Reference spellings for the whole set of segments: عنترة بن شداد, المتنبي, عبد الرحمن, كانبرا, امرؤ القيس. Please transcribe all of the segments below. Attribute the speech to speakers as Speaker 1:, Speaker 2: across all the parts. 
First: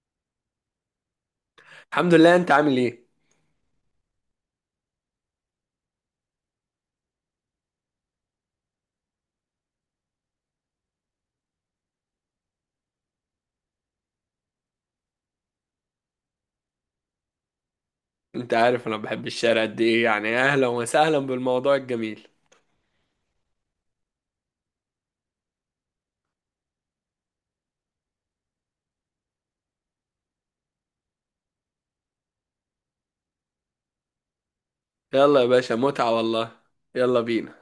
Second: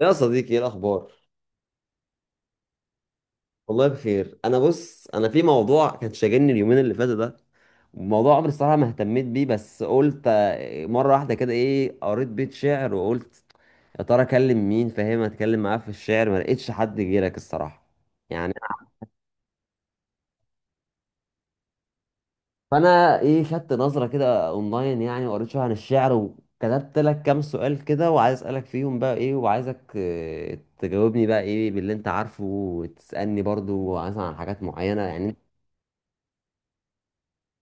Speaker 1: يا صديقي، ايه الاخبار؟
Speaker 2: الحمد لله، انت عامل ايه؟
Speaker 1: والله بخير. انا بص، انا في موضوع كان شاغلني اليومين اللي فاتوا ده، موضوع عمري الصراحه ما اهتميت بيه. بس قلت مره واحده كده، ايه، قريت بيت شعر وقلت يا ترى اكلم مين فاهم اتكلم معاه في الشعر، ما لقيتش حد غيرك الصراحه يعني.
Speaker 2: انت عارف انا بحب الشارع قد ايه، يعني اهلا وسهلا بالموضوع الجميل.
Speaker 1: فانا ايه خدت نظره كده اونلاين يعني، وقريت شويه عن الشعر، وكتبت لك كام سؤال كده، وعايز اسالك فيهم بقى ايه، وعايزك تجاوبني بقى ايه باللي انت عارفه، وتسالني برضو مثلا عن حاجات معينه يعني.
Speaker 2: يلا يا باشا، متعة والله. يلا بينا.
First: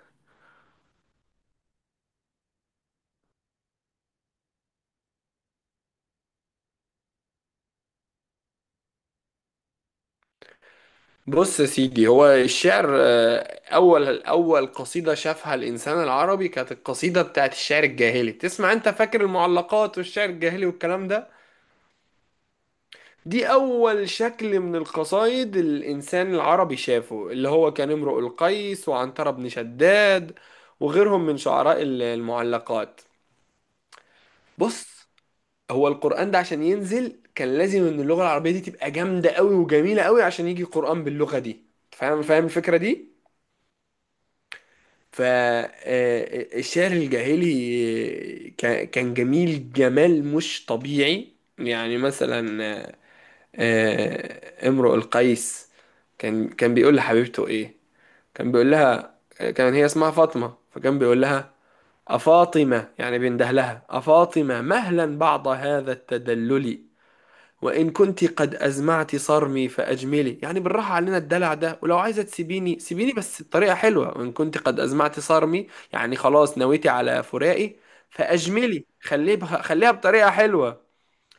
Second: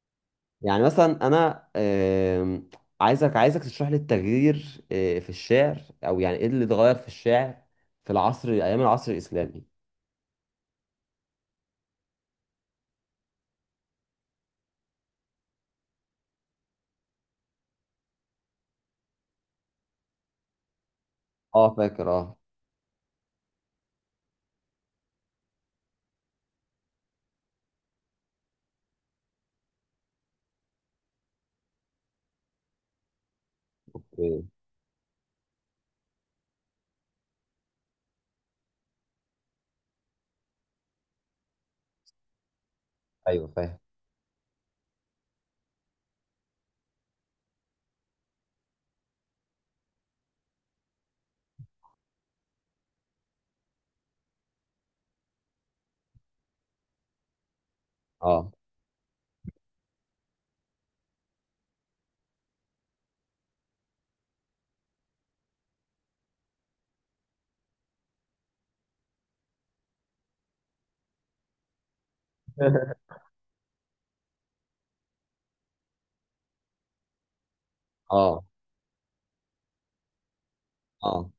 Speaker 1: يعني مثلا انا، عايزك تشرح لي التغيير في الشعر، او يعني ايه اللي اتغير في الشعر في العصر، ايام العصر الاسلامي.
Speaker 2: بص يا سيدي، هو الشعر اول اول قصيدة شافها الانسان العربي كانت القصيدة بتاعت الشعر الجاهلي. تسمع؟ انت فاكر المعلقات والشعر الجاهلي والكلام ده؟
Speaker 1: اه، فاكر، اه.
Speaker 2: دي اول شكل من القصايد الانسان العربي شافه، اللي هو كان امرؤ القيس وعنترة بن شداد وغيرهم من شعراء المعلقات.
Speaker 1: إيه.
Speaker 2: بص، هو القرآن ده عشان ينزل كان لازم ان اللغة العربية دي تبقى جامدة قوي وجميلة قوي عشان يجي قرآن باللغة دي. فاهم فاهم الفكرة دي؟
Speaker 1: ايوه، فاهم.
Speaker 2: فالشعر الجاهلي كان جميل جمال مش طبيعي. يعني مثلا امرؤ القيس كان بيقول لحبيبته ايه.
Speaker 1: اه،
Speaker 2: كان بيقول لها، كان هي اسمها فاطمة، فكان بيقول لها أفاطمة، يعني بينده لها، أفاطمة مهلا بعد هذا التدلل وإن كنت قد أزمعت صرمي فأجملي. يعني بالراحة علينا الدلع ده، ولو عايزة تسيبيني سيبيني بس بطريقة حلوة. وإن كنت قد أزمعت صرمي، يعني خلاص نويتي على فراقي،
Speaker 1: اه،
Speaker 2: فأجملي خليه بها خليها بطريقة حلوة.
Speaker 1: اه،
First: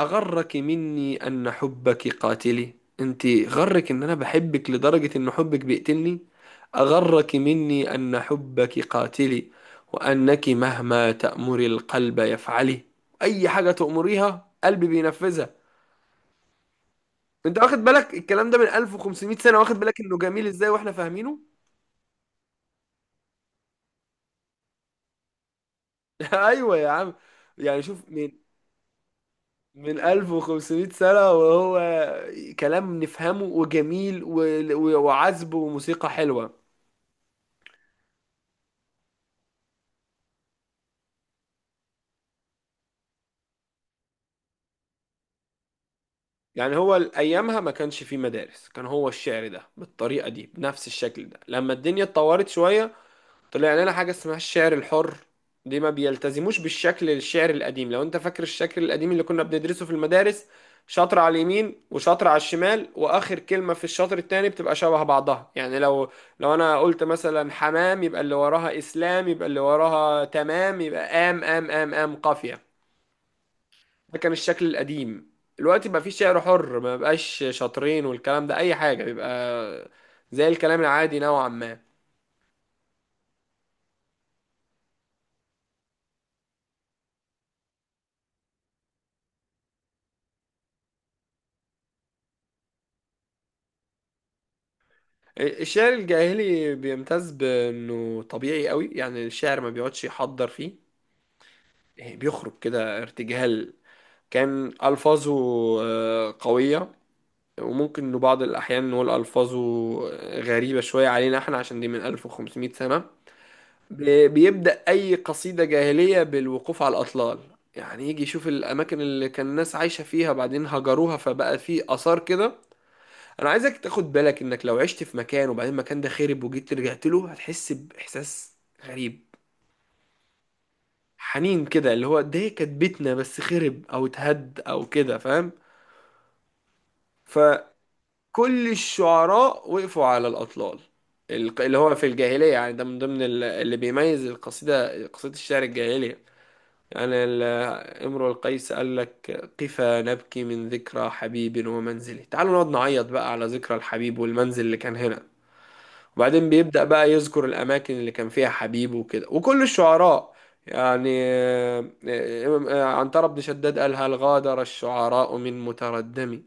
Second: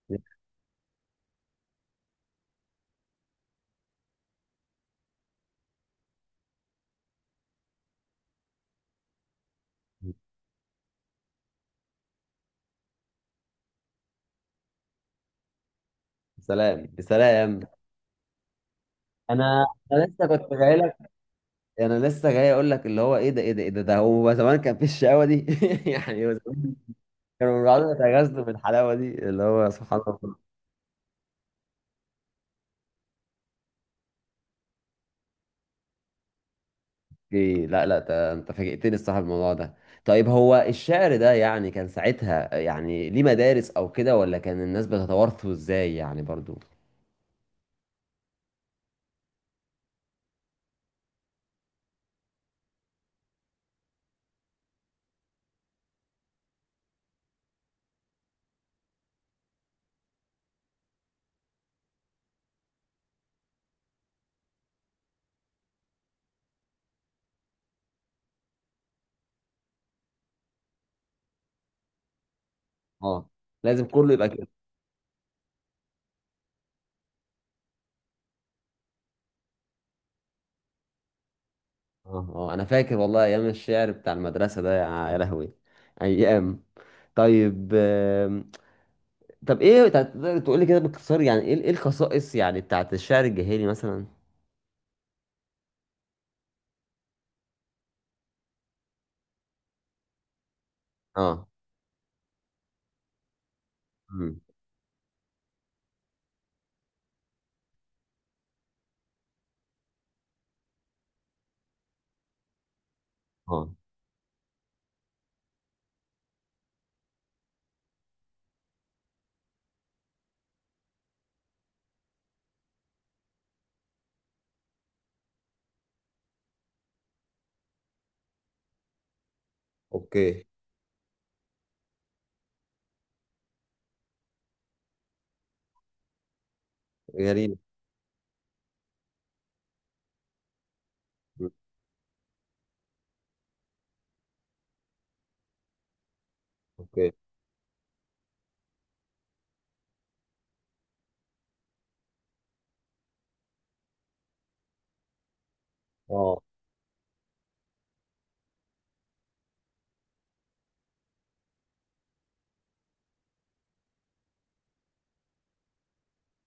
Speaker 2: أغرك مني أن حبك قاتلي، أنت غرك إن أنا بحبك لدرجة إن حبك بيقتلني. أغرك مني أن حبك قاتلي وأنك مهما تأمري القلب يفعلي، أي حاجة تأمريها قلبي بينفذها.
Speaker 1: سلام
Speaker 2: انت
Speaker 1: بسلام.
Speaker 2: واخد بالك الكلام ده من 1500 سنة؟
Speaker 1: انا
Speaker 2: واخد بالك
Speaker 1: انا
Speaker 2: انه
Speaker 1: لسه
Speaker 2: جميل
Speaker 1: كنت
Speaker 2: ازاي
Speaker 1: جاي
Speaker 2: واحنا
Speaker 1: لك.
Speaker 2: فاهمينه؟
Speaker 1: انا لسه جاي اقول لك، اللي هو ايه ده، ايه ده، ايه ده هو زمان كان في الشقاوه دي؟ يعني هو زمان
Speaker 2: ايوه يا عم.
Speaker 1: كانوا
Speaker 2: يعني
Speaker 1: بيقعدوا
Speaker 2: شوف، من
Speaker 1: يتغازلوا بالحلاوه دي اللي هو سبحان
Speaker 2: من
Speaker 1: الله.
Speaker 2: 1500 سنة وهو كلام نفهمه وجميل وعذب وموسيقى حلوة.
Speaker 1: اوكي، لا، لا، انت فاجئتني الصراحه بالموضوع ده. طيب، هو الشعر ده يعني كان ساعتها يعني ليه مدارس او كده، ولا كان الناس بتتوارثه ازاي يعني برضو؟
Speaker 2: يعني هو ايامها ما كانش فيه مدارس، كان هو الشعر ده بالطريقة دي بنفس الشكل ده. لما الدنيا اتطورت شوية طلع لنا حاجة اسمها الشعر الحر، دي ما بيلتزموش بالشكل الشعر القديم. لو انت فاكر الشكل القديم اللي كنا بندرسه في المدارس، شطر على اليمين وشطر على الشمال، واخر كلمة في الشطر التاني بتبقى شبه بعضها. يعني لو انا قلت مثلا حمام يبقى اللي وراها اسلام، يبقى اللي وراها تمام، يبقى ام ام ام ام قافية.
Speaker 1: اه، لازم كله
Speaker 2: ده
Speaker 1: يبقى
Speaker 2: كان
Speaker 1: كده.
Speaker 2: الشكل القديم. دلوقتي بقى في شعر حر ما بقاش شطرين والكلام ده، اي حاجة بيبقى زي الكلام العادي نوعا ما.
Speaker 1: اه، اه، انا فاكر والله ايام الشعر بتاع المدرسه ده، يا يا لهوي، ايام. طيب طب ايه، تقدر تقول لي كده باختصار يعني ايه، الخصائص يعني بتاعت الشعر الجاهلي مثلا؟
Speaker 2: الشعر الجاهلي بيمتاز بانه طبيعي قوي، يعني الشاعر ما بيقعدش يحضر فيه،
Speaker 1: اه.
Speaker 2: يعني بيخرج كده ارتجال.
Speaker 1: امم.
Speaker 2: كان الفاظه قويه، وممكن انه بعض الاحيان نقول الفاظه غريبه شويه علينا احنا عشان دي من 1500 سنه.
Speaker 1: اه.
Speaker 2: بيبدا اي قصيده جاهليه بالوقوف على الاطلال، يعني يجي يشوف الاماكن اللي كان الناس عايشه فيها بعدين هجروها فبقى في اثار كده. انا عايزك تاخد بالك انك لو عشت في مكان وبعدين المكان ده خرب وجيت رجعت له هتحس باحساس غريب،
Speaker 1: اوكي.
Speaker 2: حنين كده، اللي هو ده كانت بيتنا بس خرب او اتهد او كده. فاهم؟
Speaker 1: غريب.
Speaker 2: فكل الشعراء وقفوا على الاطلال،
Speaker 1: مم.
Speaker 2: اللي هو في الجاهليه، يعني ده من ضمن اللي بيميز القصيده، قصيده الشعر الجاهليه.
Speaker 1: اوكي.
Speaker 2: يعني امرؤ القيس قال لك قفا نبكي من ذكرى حبيب ومنزله، تعالوا نقعد نعيط بقى على ذكرى الحبيب والمنزل اللي كان هنا.
Speaker 1: اه.
Speaker 2: وبعدين بيبدأ بقى يذكر الأماكن اللي كان فيها حبيبه وكده. وكل الشعراء، يعني عنترة بن شداد قال هل غادر الشعراء من متردمي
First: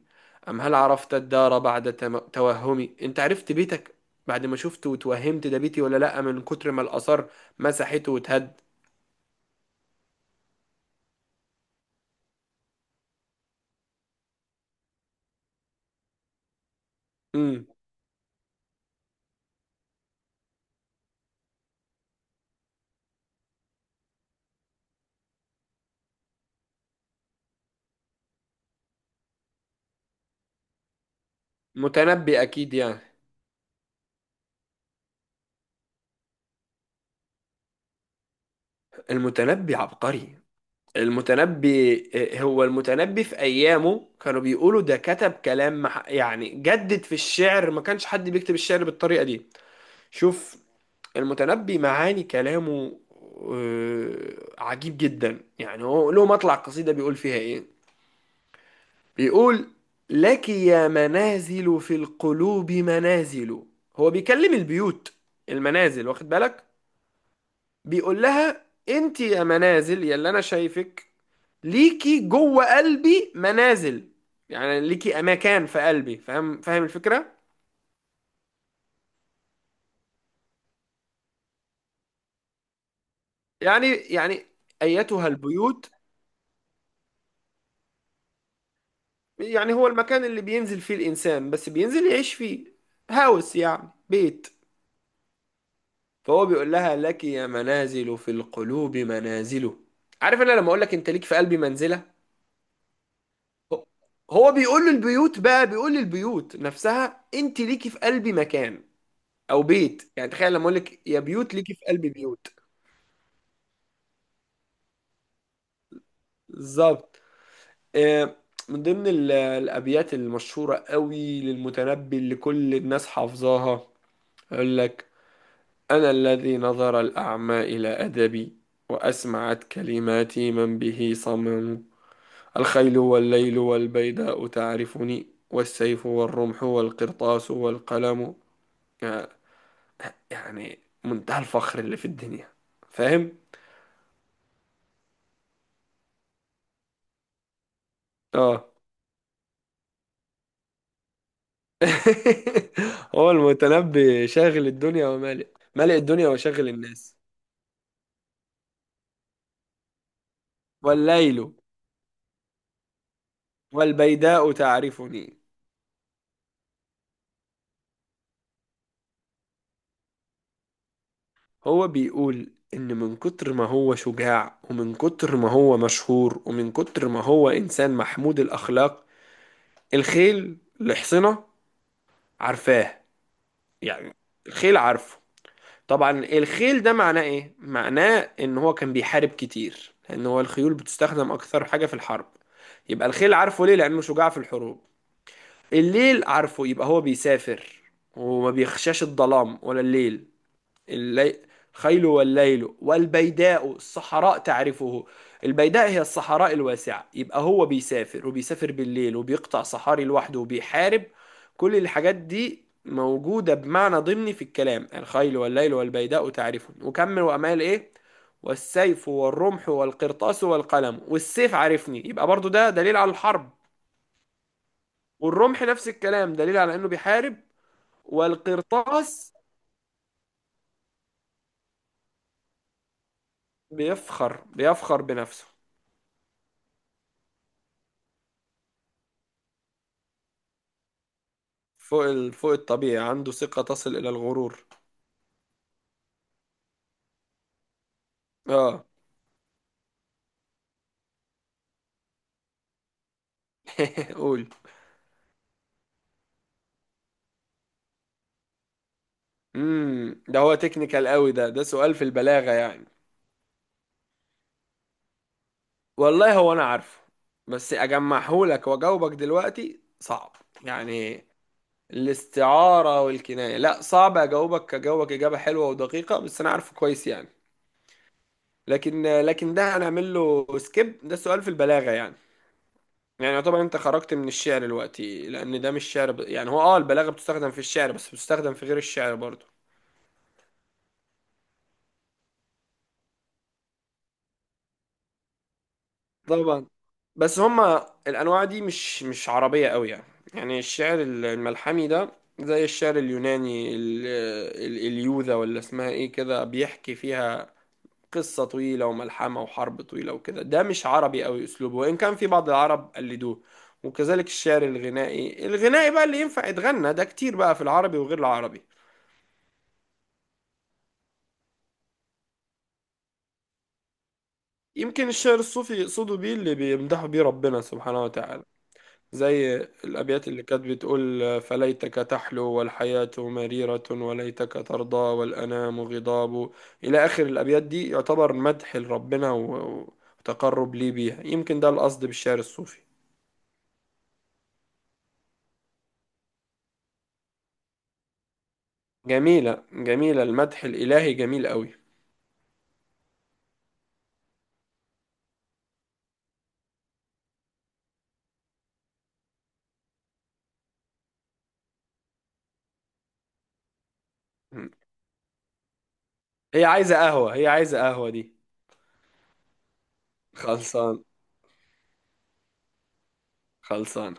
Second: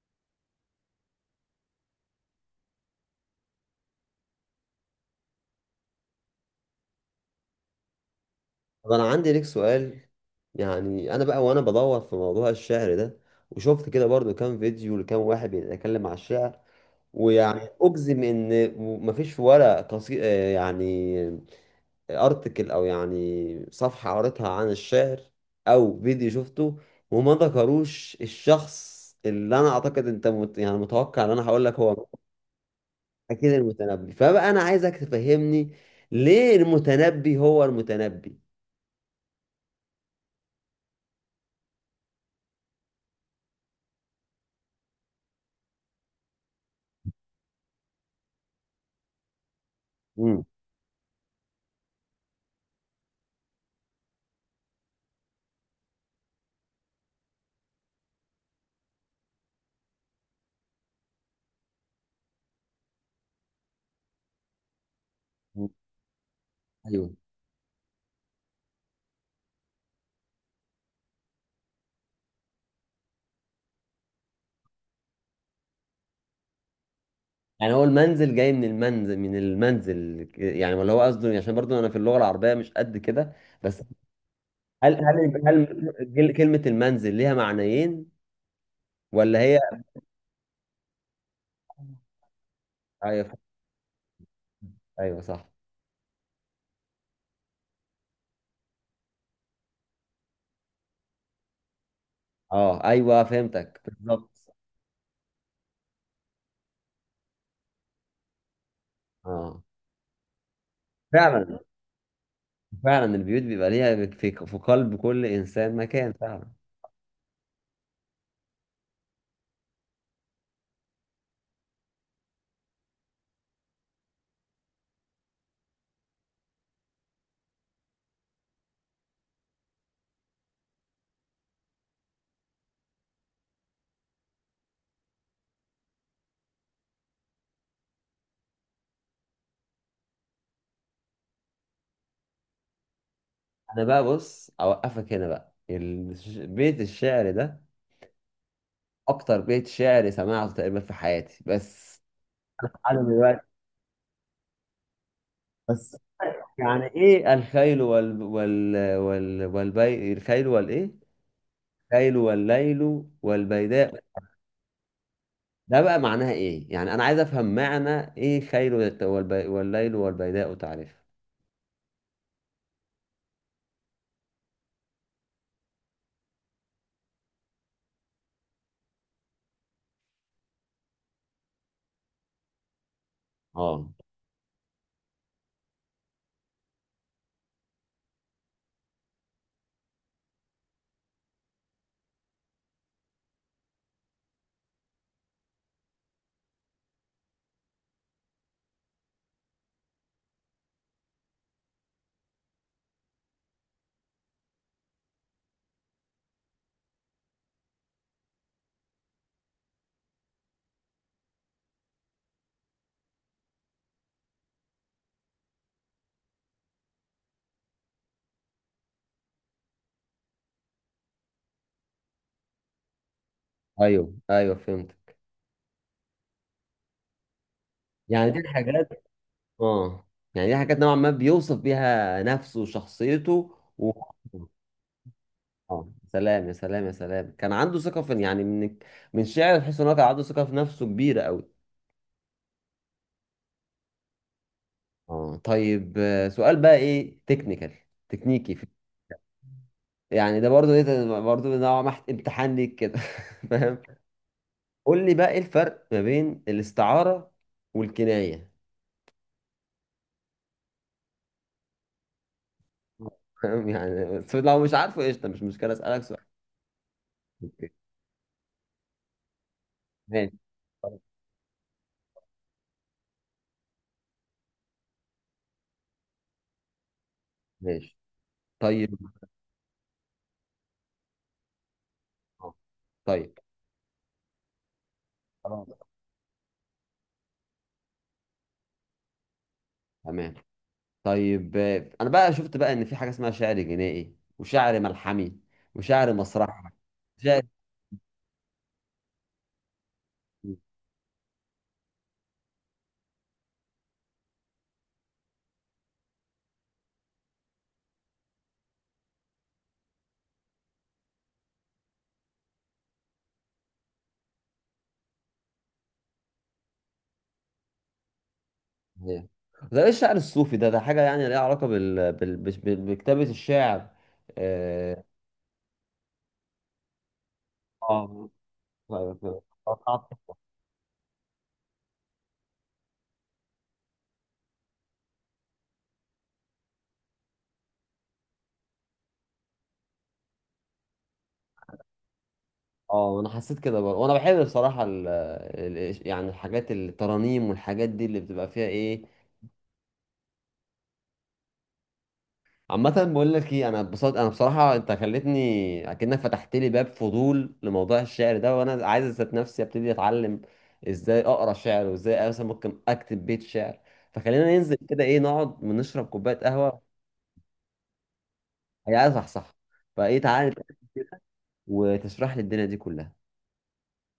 Speaker 2: أم هل عرفت الدار بعد توهمي. أنت عرفت بيتك بعد ما شفته وتوهمت ده بيتي ولا لأ من كتر ما الآثار مسحته وتهد.
Speaker 1: طب انا عندي ليك سؤال. يعني انا بقى وانا بدور في موضوع الشعر ده، وشفت كده برضو كام فيديو لكام واحد بيتكلم على الشعر،
Speaker 2: مم.
Speaker 1: ويعني اجزم ان مفيش ولا قصي... آه يعني ارتكل، او يعني صفحة قريتها عن الشعر، او فيديو شفته، وما ذكروش الشخص اللي انا اعتقد انت يعني متوقع ان انا هقول لك هو
Speaker 2: متنبي أكيد يعني.
Speaker 1: اكيد المتنبي. فبقى انا عايزك تفهمني ليه المتنبي هو المتنبي.
Speaker 2: المتنبي عبقري. المتنبي هو المتنبي، في أيامه كانوا بيقولوا ده كتب كلام يعني جدد في الشعر. ما كانش حد بيكتب الشعر بالطريقة دي.
Speaker 1: امم.
Speaker 2: شوف، المتنبي معاني كلامه عجيب جدا. يعني هو له مطلع قصيدة بيقول فيها إيه؟ بيقول لك يا منازل في القلوب منازل، هو بيكلم البيوت المنازل، واخد بالك؟
Speaker 1: ايوه.
Speaker 2: بيقول لها انت يا منازل يا اللي انا شايفك، ليكي جوه قلبي منازل، يعني ليكي اماكن في قلبي. فاهم فاهم الفكره؟
Speaker 1: يعني هو المنزل جاي من المنزل يعني، ولا هو قصده؟ عشان برضو انا في اللغه العربيه مش قد كده بس.
Speaker 2: يعني ايتها
Speaker 1: هل،
Speaker 2: البيوت.
Speaker 1: كلمه المنزل ليها معنيين ولا هي؟
Speaker 2: يعني هو المكان اللي بينزل فيه الانسان، بس بينزل يعيش فيه.
Speaker 1: ايوه،
Speaker 2: هاوس يعني بيت.
Speaker 1: ايوه، صح.
Speaker 2: فهو بيقول لها لك يا منازل في القلوب منازله. عارف انا لما اقول لك انت ليك في قلبي منزله؟
Speaker 1: اه، ايوه، فهمتك
Speaker 2: هو
Speaker 1: بالظبط.
Speaker 2: هو بيقول للبيوت بقى، بيقول للبيوت نفسها انت ليكي في قلبي مكان
Speaker 1: اه،
Speaker 2: او بيت. يعني تخيل لما اقول لك يا بيوت
Speaker 1: فعلا،
Speaker 2: ليكي في قلبي بيوت.
Speaker 1: فعلا، البيوت بيبقى ليها في قلب كل انسان مكان، فعلا.
Speaker 2: بالظبط. آه، من ضمن الأبيات المشهورة قوي للمتنبي اللي كل الناس حافظاها، يقول لك أنا الذي نظر الأعمى إلى أدبي وأسمعت كلماتي من به صمم، الخيل والليل والبيداء تعرفني والسيف والرمح والقرطاس والقلم. آه، يعني منتهى الفخر اللي في الدنيا. فاهم؟
Speaker 1: انا بقى بص، اوقفك هنا بقى. بيت الشعر ده
Speaker 2: اه.
Speaker 1: اكتر بيت شعر سمعته تقريبا في حياتي، بس على
Speaker 2: هو
Speaker 1: دلوقتي،
Speaker 2: المتنبي شاغل الدنيا ومالئ، مالئ
Speaker 1: بس.
Speaker 2: الدنيا وشاغل
Speaker 1: يعني
Speaker 2: الناس.
Speaker 1: ايه الخيل وال وال وال والبي الخيل والايه؟
Speaker 2: والليل
Speaker 1: خيل والليل والبيداء،
Speaker 2: والبيداء تعرفني.
Speaker 1: ده بقى معناها ايه؟ يعني انا عايز افهم معنى ايه، خيل والليل والبيداء تعرفها.
Speaker 2: هو بيقول إن من كتر ما هو شجاع ومن كتر ما هو مشهور ومن كتر ما هو إنسان محمود الأخلاق، الخيل اللي حصنه عارفاه.
Speaker 1: اه،
Speaker 2: يعني الخيل عارفه. طبعا الخيل ده معناه إيه؟ معناه إن هو كان بيحارب كتير لأن هو الخيول بتستخدم أكثر حاجة في الحرب. يبقى الخيل عارفه ليه؟ لأنه شجاع في الحروب. الليل عارفه يبقى هو بيسافر وما بيخشاش الظلام ولا الليل. اللي... خيل والليل والبيداء الصحراء تعرفه. البيداء هي الصحراء الواسعة، يبقى هو بيسافر وبيسافر بالليل وبيقطع صحاري لوحده وبيحارب. كل الحاجات دي موجودة بمعنى ضمني في الكلام، الخيل والليل والبيداء تعرفه، وكمل، وأمال إيه؟ والسيف والرمح والقرطاس والقلم، والسيف عارفني، يبقى برضو ده دليل على الحرب.
Speaker 1: ايوه، ايوه، فهمت.
Speaker 2: والرمح نفس الكلام دليل على إنه بيحارب.
Speaker 1: يعني دي الحاجات.
Speaker 2: والقرطاس.
Speaker 1: اه. يعني دي حاجات نوعا ما بيوصف بيها نفسه وشخصيته
Speaker 2: بيفخر بيفخر بنفسه
Speaker 1: اه، سلام، يا سلام، يا سلام، كان عنده ثقة في، يعني من شعر تحس ان هو كان عنده ثقة في نفسه كبيرة قوي.
Speaker 2: فوق فوق الطبيعي، عنده ثقة تصل إلى الغرور.
Speaker 1: اه، طيب، سؤال بقى ايه، تكنيكال، تكنيكي
Speaker 2: اه.
Speaker 1: يعني ده برضو ايه، ده برضو نوع ما امتحان ليك كده. فاهم؟
Speaker 2: قول.
Speaker 1: قول لي بقى ايه الفرق ما بين الاستعارة والكناية.
Speaker 2: ده هو تكنيكال قوي، ده سؤال في البلاغة يعني.
Speaker 1: فاهم يعني؟ بس لو مش عارفه قشطة، مش مشكلة، اسألك سؤال.
Speaker 2: والله هو انا عارفه
Speaker 1: اوكي.
Speaker 2: بس اجمعهولك واجاوبك دلوقتي صعب.
Speaker 1: ماشي. خلاص.
Speaker 2: يعني الاستعارة والكناية، لا صعب اجاوبك اجابة حلوة ودقيقة، بس انا عارفه كويس يعني.
Speaker 1: ماشي. طيب.
Speaker 2: لكن ده هنعمل له سكيب، ده سؤال في البلاغة يعني.
Speaker 1: اه.
Speaker 2: يعني
Speaker 1: طيب.
Speaker 2: يعتبر انت خرجت من الشعر دلوقتي لان
Speaker 1: خلاص،
Speaker 2: ده مش شعر يعني، هو اه البلاغة بتستخدم في الشعر بس بتستخدم في غير الشعر برضه.
Speaker 1: تمام. طيب انا بقى شفت بقى ان في حاجة اسمها شعر جنائي، وشعر ملحمي، وشعر
Speaker 2: طبعا.
Speaker 1: مسرحي.
Speaker 2: بس
Speaker 1: شعر
Speaker 2: هما الانواع دي مش عربيه قوي يعني. يعني الشعر الملحمي ده زي الشعر اليوناني اليوذا ولا اسمها ايه كده، بيحكي فيها قصه طويله وملحمه وحرب طويله وكده. ده مش عربي قوي اسلوبه، وان كان في بعض العرب قلدوه. وكذلك الشعر الغنائي، الغنائي بقى اللي ينفع يتغنى، ده كتير بقى في العربي وغير العربي.
Speaker 1: إيه. ده ايه الشعر الصوفي ده حاجة يعني ليها علاقة بكتابة الشعر؟ اه.
Speaker 2: يمكن الشعر الصوفي يقصدوا بيه اللي بيمدحوا بيه ربنا سبحانه
Speaker 1: اه.
Speaker 2: وتعالى، زي
Speaker 1: اه.
Speaker 2: الأبيات اللي كانت بتقول فليتك تحلو والحياة مريرة وليتك ترضى والأنام غضاب، إلى آخر الأبيات. دي يعتبر مدح لربنا وتقرب ليه بيها. يمكن ده القصد بالشعر الصوفي.
Speaker 1: انا حسيت كده برضه، وانا بحب بصراحة يعني الحاجات، الترانيم والحاجات دي اللي بتبقى فيها ايه.
Speaker 2: جميلة جميلة، المدح الإلهي جميل قوي.
Speaker 1: عامة، بقول لك ايه، انا اتبسطت، انا بصراحة انت خلتني اكنك فتحت لي باب فضول لموضوع الشعر ده، وانا عايز اذات نفسي ابتدي اتعلم ازاي اقرا شعر، وازاي مثلا ممكن اكتب بيت شعر. فخلينا ننزل كده، ايه، نقعد ونشرب كوباية
Speaker 2: هي
Speaker 1: قهوة.
Speaker 2: عايزة قهوة، هي عايزة قهوة دي.
Speaker 1: هي عايزة، صح، صح. فايه، تعالى
Speaker 2: خلصان.
Speaker 1: وتشرح لي الدنيا دي كلها.
Speaker 2: خلصان.